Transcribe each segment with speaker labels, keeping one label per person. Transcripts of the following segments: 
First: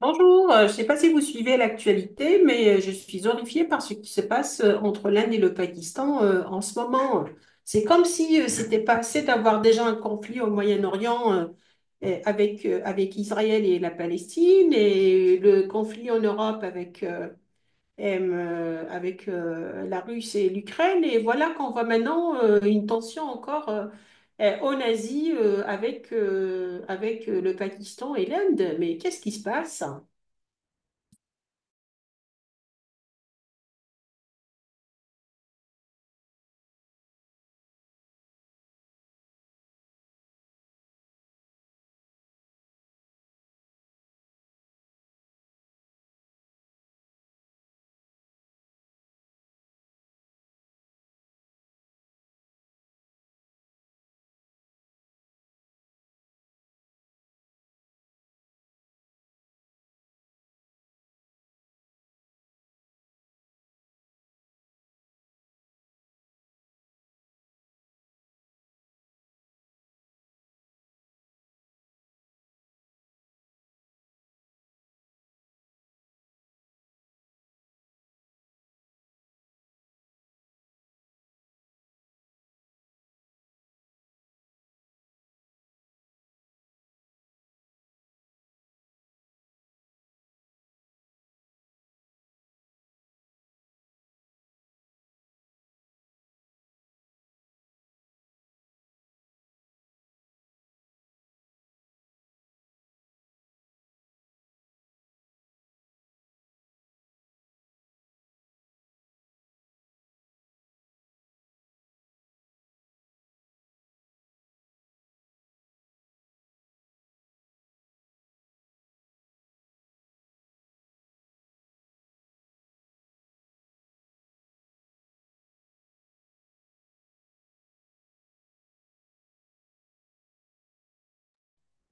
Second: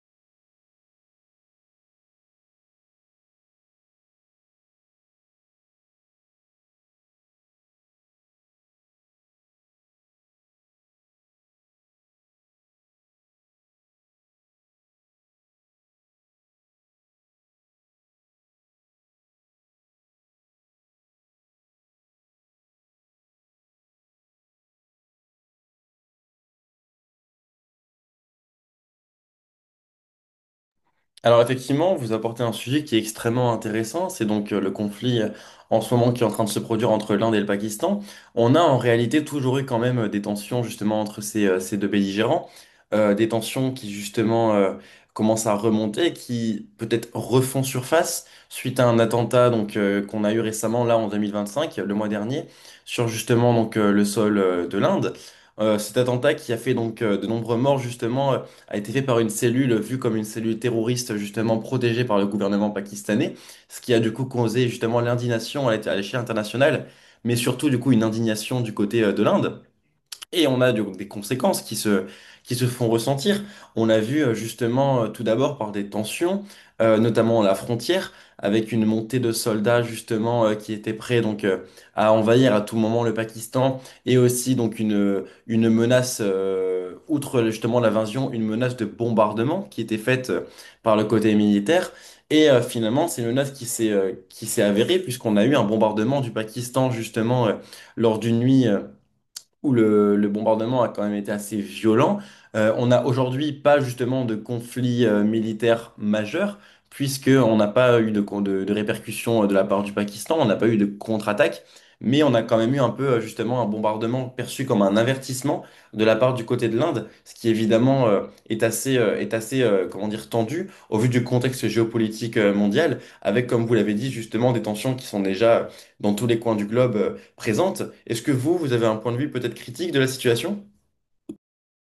Speaker 1: Bonjour, je ne sais pas si vous suivez l'actualité, mais je suis horrifiée par ce qui se passe entre l'Inde et le Pakistan en ce moment. C'est comme si c'était pas assez d'avoir déjà un conflit au Moyen-Orient et avec Israël et la Palestine, et le conflit en Europe avec la Russie et l'Ukraine. Et voilà qu'on voit maintenant une tension encore en Asie avec le Pakistan et l'Inde. Mais qu'est-ce qui se passe?
Speaker 2: Alors effectivement, vous apportez un sujet qui est extrêmement intéressant, c'est donc le conflit en ce moment qui est en train de se produire entre l'Inde et le Pakistan. On a en réalité toujours eu quand même des tensions justement entre ces deux belligérants, des tensions qui justement commencent à remonter, qui peut-être refont surface suite à un attentat donc qu'on a eu récemment là en 2025, le mois dernier, sur justement donc le sol de l'Inde. Cet attentat qui a fait donc de nombreux morts justement a été fait par une cellule vue comme une cellule terroriste justement protégée par le gouvernement pakistanais, ce qui a du coup causé justement l'indignation à à l'échelle internationale, mais surtout du coup une indignation du côté de l'Inde. Et on a donc des conséquences qui se font ressentir. On l'a vu justement tout d'abord par des tensions, notamment à la frontière, avec une montée de soldats justement qui étaient prêts donc à envahir à tout moment le Pakistan et aussi donc une menace, outre justement l'invasion, une menace de bombardement qui était faite par le côté militaire. Et finalement, c'est une menace qui s'est avérée puisqu'on a eu un bombardement du Pakistan justement lors d'une nuit où le bombardement a quand même été assez violent. On n'a aujourd'hui pas justement de conflit militaire majeur, puisqu'on n'a pas eu de répercussions de la part du Pakistan, on n'a pas eu de contre-attaque, mais on a quand même eu un peu justement un bombardement perçu comme un avertissement de la part du côté de l'Inde, ce qui évidemment est est assez comment dire, tendu au vu du contexte géopolitique mondial, avec comme vous l'avez dit justement des tensions qui sont déjà dans tous les coins du globe présente. Est-ce que vous avez un point de vue peut-être critique de la situation?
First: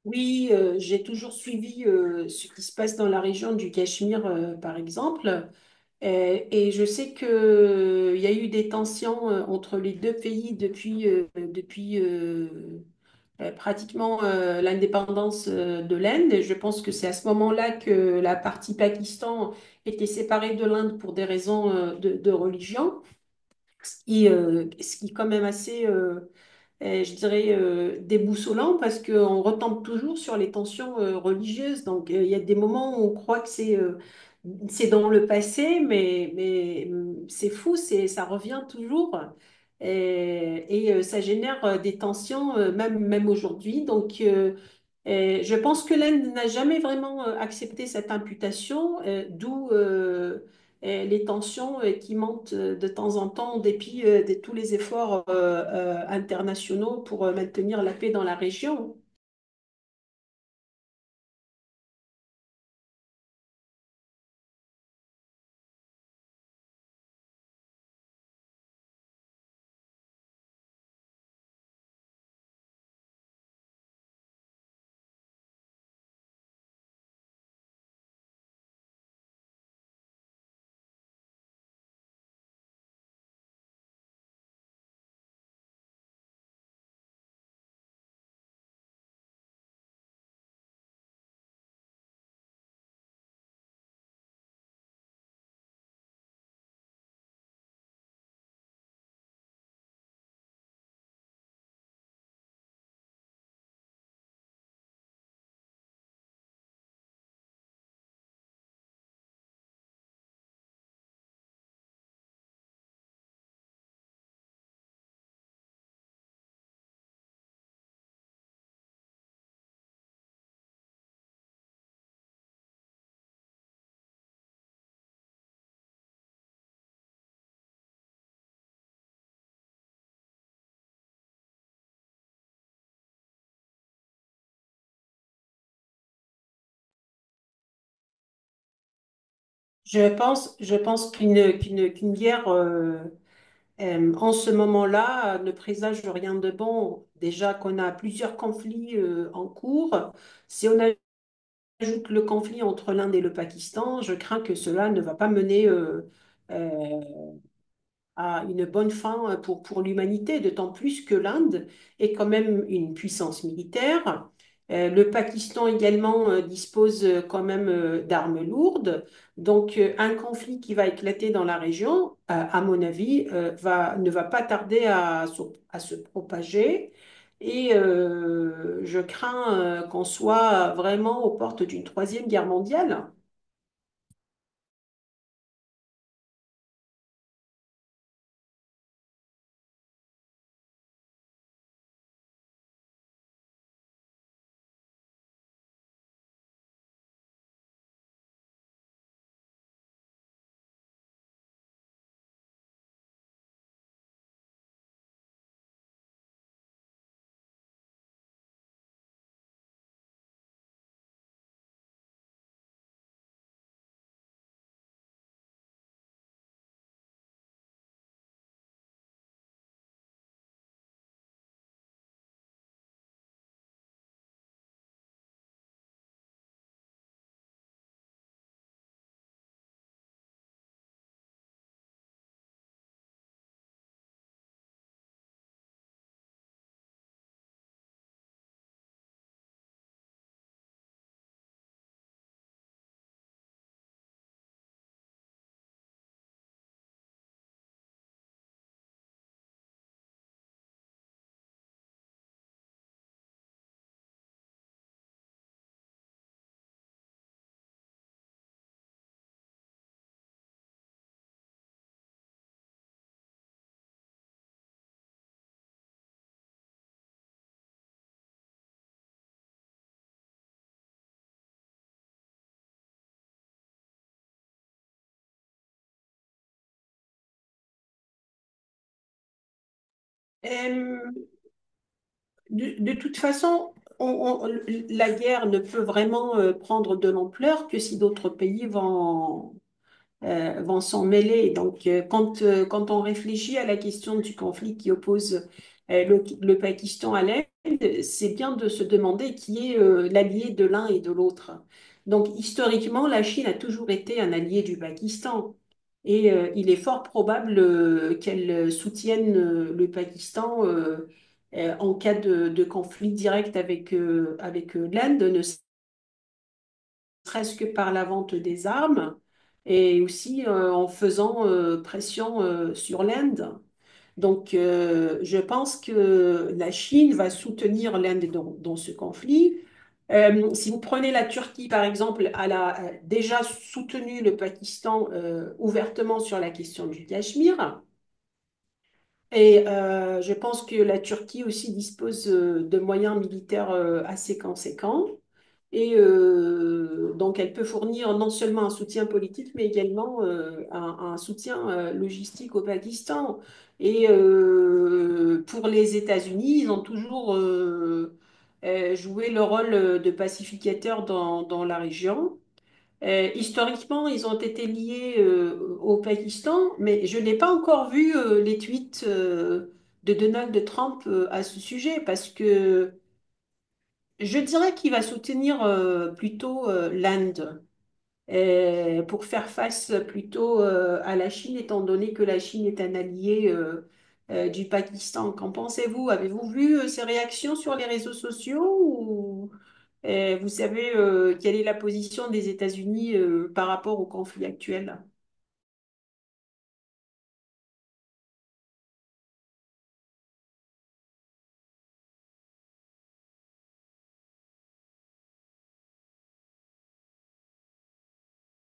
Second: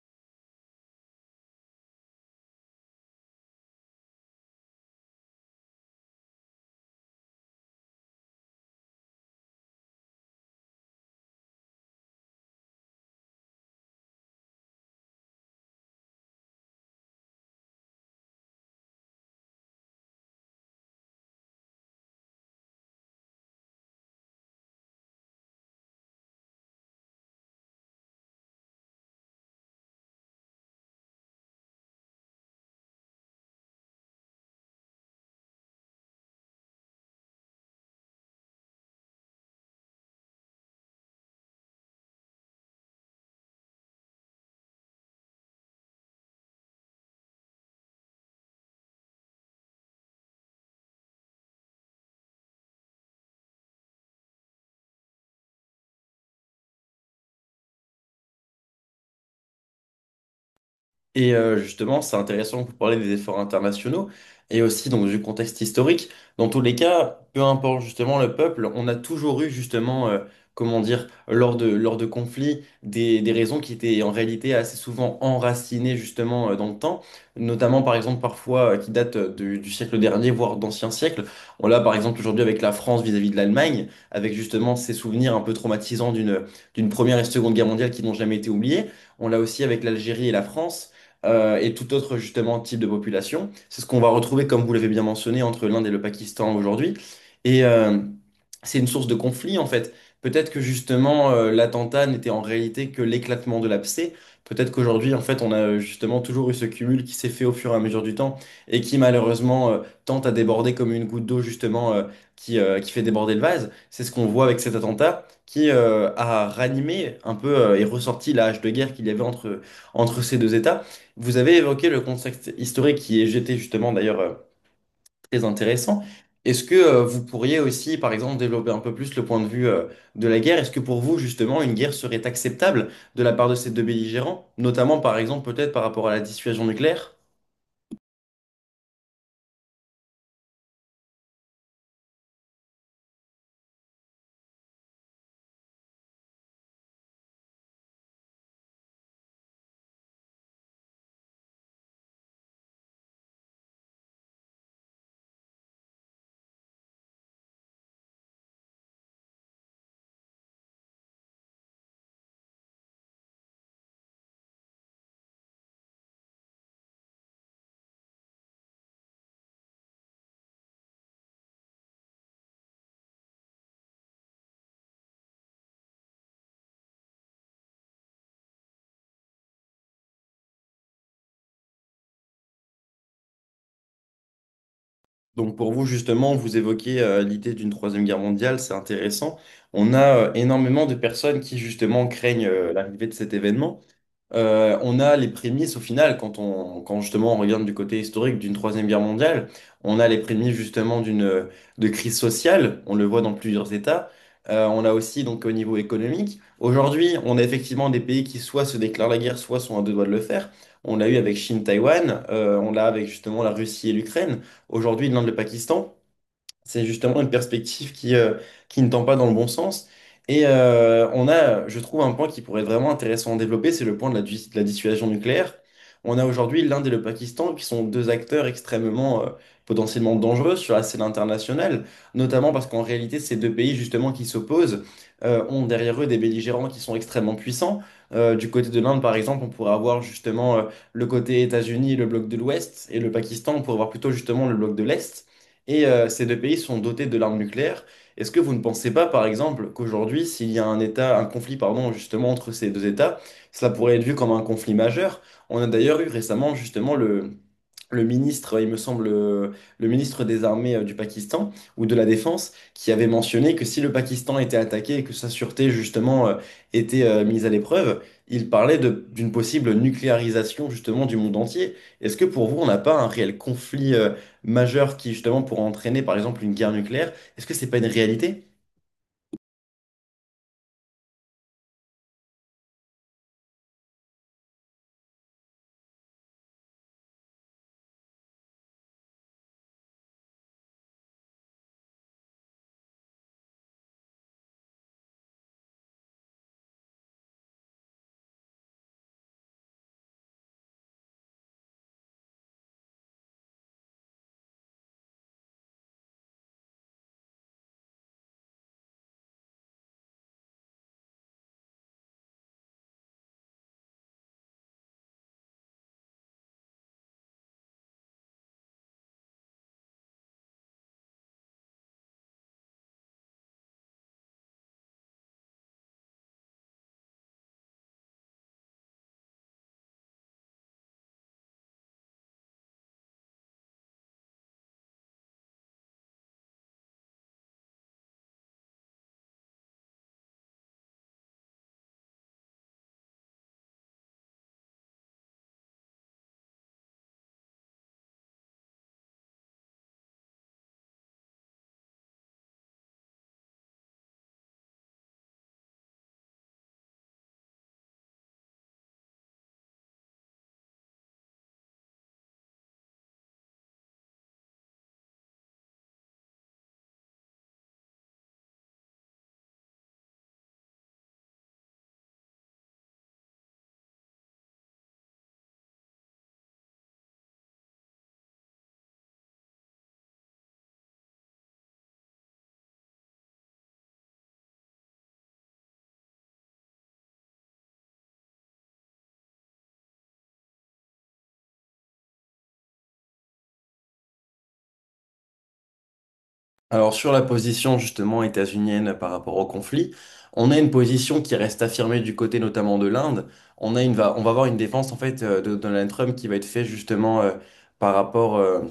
Speaker 1: Oui, j'ai toujours suivi ce qui se passe dans la région du Cachemire, par exemple. Et je sais que, il y a eu des tensions entre les deux pays depuis pratiquement l'indépendance de l'Inde. Et je pense que c'est à ce moment-là que la partie Pakistan était séparée de l'Inde pour des raisons de religion, ce qui est quand même assez, je dirais, déboussolant parce qu'on retombe toujours sur les tensions religieuses. Il y a des moments où on croit que c'est dans le passé, mais c'est fou, ça revient toujours. Ça génère des tensions, même aujourd'hui. Et je pense que l'Inde n'a jamais vraiment accepté cette imputation, d'où les tensions qui montent de temps en temps en dépit de tous les efforts internationaux pour maintenir la paix dans la région.
Speaker 2: Et justement, c'est intéressant que vous parlez des efforts internationaux et aussi donc du contexte historique. Dans tous les cas, peu importe justement le peuple, on a toujours eu justement, comment dire, lors de conflits, des raisons qui étaient en réalité assez souvent enracinées justement dans le temps, notamment par exemple parfois qui datent du siècle dernier, voire d'anciens siècles. On l'a par exemple aujourd'hui avec la France vis-à-vis de l'Allemagne, avec justement ces souvenirs un peu traumatisants d'une première et seconde guerre mondiale qui n'ont jamais été oubliés. On l'a aussi avec l'Algérie et la France et tout autre justement type de population. C'est ce qu'on va retrouver, comme vous l'avez bien mentionné, entre l'Inde et le Pakistan aujourd'hui. Et c'est une source de conflit en fait. Peut-être que justement l'attentat n'était en réalité que l'éclatement de l'abcès. Peut-être qu'aujourd'hui en fait on a justement toujours eu ce cumul qui s'est fait au fur et à mesure du temps et qui malheureusement tente à déborder comme une goutte d'eau justement qui fait déborder le vase. C'est ce qu'on voit avec cet attentat qui a ranimé un peu et ressorti la hache de guerre qu'il y avait entre ces deux États. Vous avez évoqué le contexte historique qui est jeté justement d'ailleurs très intéressant. Est-ce que vous pourriez aussi, par exemple, développer un peu plus le point de vue de la guerre? Est-ce que pour vous, justement, une guerre serait acceptable de la part de ces deux belligérants, notamment par exemple peut-être par rapport à la dissuasion nucléaire?
Speaker 1: Je pense qu'une guerre en ce moment-là ne présage rien de bon. Déjà qu'on a plusieurs conflits en cours. Si on a ajoute le conflit entre l'Inde et le Pakistan, je crains que cela ne va pas mener euh, à une bonne fin pour l'humanité, d'autant plus que l'Inde est quand même une puissance militaire. Le Pakistan également dispose quand même d'armes lourdes. Un conflit qui va éclater dans la région, à mon avis, ne va pas tarder à se propager. Et je crains qu'on soit vraiment aux portes d'une troisième guerre mondiale.
Speaker 2: Donc pour vous, justement, vous évoquez l'idée d'une troisième guerre mondiale, c'est intéressant. On a énormément de personnes qui justement craignent l'arrivée de cet événement. On a les prémices au final, quand justement on regarde du côté historique d'une Troisième Guerre mondiale, on a les prémices justement d'une de crise sociale, on le voit dans plusieurs États. On a aussi donc au niveau économique. Aujourd'hui, on a effectivement des pays qui soit se déclarent la guerre, soit sont à deux doigts de le faire. On l'a eu avec Chine, Taïwan, on l'a avec justement la Russie et l'Ukraine, aujourd'hui l'Inde, le Pakistan. C'est justement une perspective qui ne tend pas dans le bon sens. Et on a, je trouve, un point qui pourrait être vraiment intéressant à développer, c'est le point de de la dissuasion nucléaire. On a aujourd'hui l'Inde et le Pakistan qui sont deux acteurs extrêmement potentiellement dangereux sur la scène internationale, notamment parce qu'en réalité, ces deux pays justement qui s'opposent ont derrière eux des belligérants qui sont extrêmement puissants. Du côté de l'Inde, par exemple, on pourrait avoir justement le côté États-Unis, le bloc de l'Ouest, et le Pakistan, on pourrait avoir plutôt justement le bloc de l'Est et ces deux pays sont dotés de l'arme nucléaire. Est-ce que vous ne pensez pas, par exemple, qu'aujourd'hui, s'il y a un État, un conflit, pardon, justement entre ces deux États, cela pourrait être vu comme un conflit majeur? On a d'ailleurs eu récemment justement le ministre, il me semble, le ministre des Armées du Pakistan ou de la Défense, qui avait mentionné que si le Pakistan était attaqué et que sa sûreté, justement, était mise à l'épreuve, il parlait d'une possible nucléarisation, justement, du monde entier. Est-ce que pour vous, on n'a pas un réel conflit majeur qui, justement, pourrait entraîner, par exemple, une guerre nucléaire? Est-ce que c'est pas une réalité?
Speaker 1: Euh, de toute façon, on- on- la guerre ne peut vraiment prendre de l'ampleur que si d'autres pays vont s'en mêler. Donc, quand on réfléchit à la question du conflit qui oppose le Pakistan à l'Inde, c'est bien de se demander qui est l'allié de l'un et de l'autre. Donc, historiquement, la Chine a toujours été un allié du Pakistan. Et il est fort probable qu'elle soutienne le Pakistan en cas de conflit direct avec l'Inde, ne serait-ce que par la vente des armes et aussi en faisant pression sur l'Inde. Je pense que la Chine va soutenir l'Inde dans ce conflit. Si vous prenez la Turquie, par exemple, elle a déjà soutenu le Pakistan ouvertement sur la question du Cachemire. Et je pense que la Turquie aussi dispose de moyens militaires assez conséquents. Et donc, elle peut fournir non seulement un soutien politique, mais également un soutien logistique au Pakistan. Et pour les États-Unis, ils ont toujours joué le rôle de pacificateur dans la région. Historiquement, ils ont été liés au Pakistan, mais je n'ai pas encore vu les tweets de Donald Trump à ce sujet, parce que je dirais qu'il va soutenir plutôt l'Inde pour faire face plutôt à la Chine, étant donné que la Chine est un allié du Pakistan. Qu'en pensez-vous? Avez-vous vu ses réactions sur les réseaux sociaux ou vous savez quelle est la position des États-Unis par rapport au conflit actuel?
Speaker 2: Alors sur la position justement états-unienne par rapport au conflit, on a une position qui reste affirmée du côté notamment de l'Inde. On a on va avoir une défense en fait de Donald Trump qui va être faite justement par rapport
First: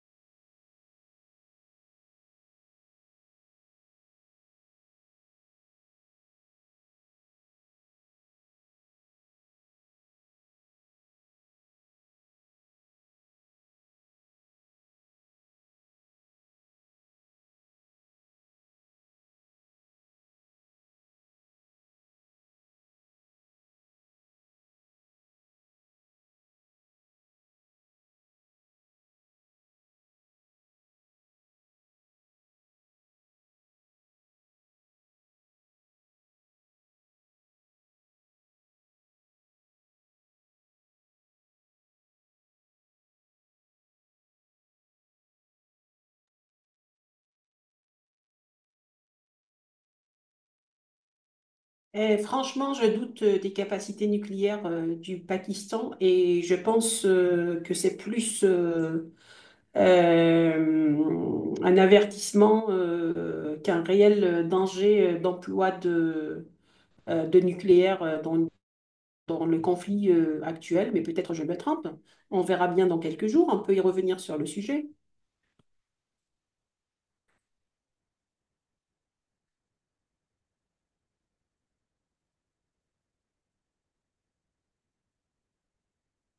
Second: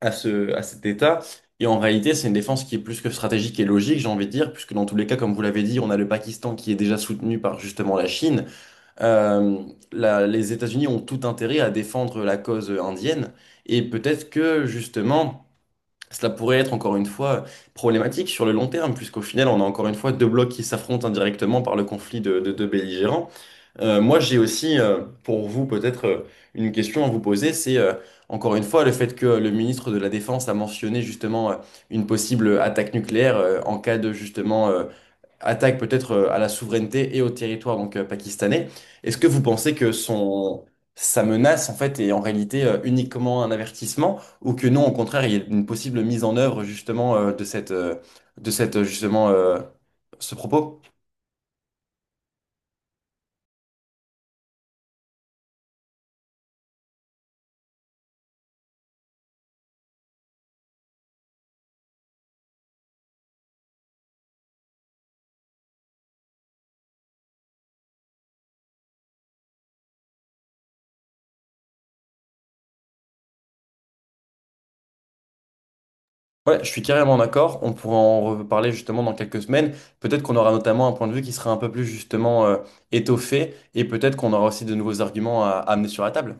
Speaker 2: à à cet État. Et en réalité, c'est une défense qui est plus que stratégique et logique, j'ai envie de dire, puisque dans tous les cas, comme vous l'avez dit, on a le Pakistan qui est déjà soutenu par justement la Chine. Euh, les États-Unis ont tout intérêt à défendre la cause indienne. Et peut-être que justement... Cela pourrait être encore une fois problématique sur le long terme, puisqu'au final, on a encore une fois deux blocs qui s'affrontent indirectement par le conflit de deux belligérants. Moi, j'ai aussi pour vous peut-être une question à vous poser, c'est encore une fois le fait que le ministre de la Défense a mentionné justement une possible attaque nucléaire en cas de justement attaque peut-être à la souveraineté et au territoire donc pakistanais. Est-ce que vous pensez que son sa menace en fait est en réalité uniquement un avertissement ou que non, au contraire, il y a une possible mise en œuvre justement de cette justement ce propos?
Speaker 1: Eh, franchement, je doute des capacités nucléaires du Pakistan et je pense que c'est plus un avertissement qu'un réel danger d'emploi de nucléaire dans le conflit actuel, mais peut-être je me trompe. On verra bien dans quelques jours, on peut y revenir sur le sujet.
Speaker 2: Ouais, je suis carrément d'accord. On pourra en reparler justement dans quelques semaines. Peut-être qu'on aura notamment un point de vue qui sera un peu plus justement étoffé et peut-être qu'on aura aussi de nouveaux arguments à amener sur la table.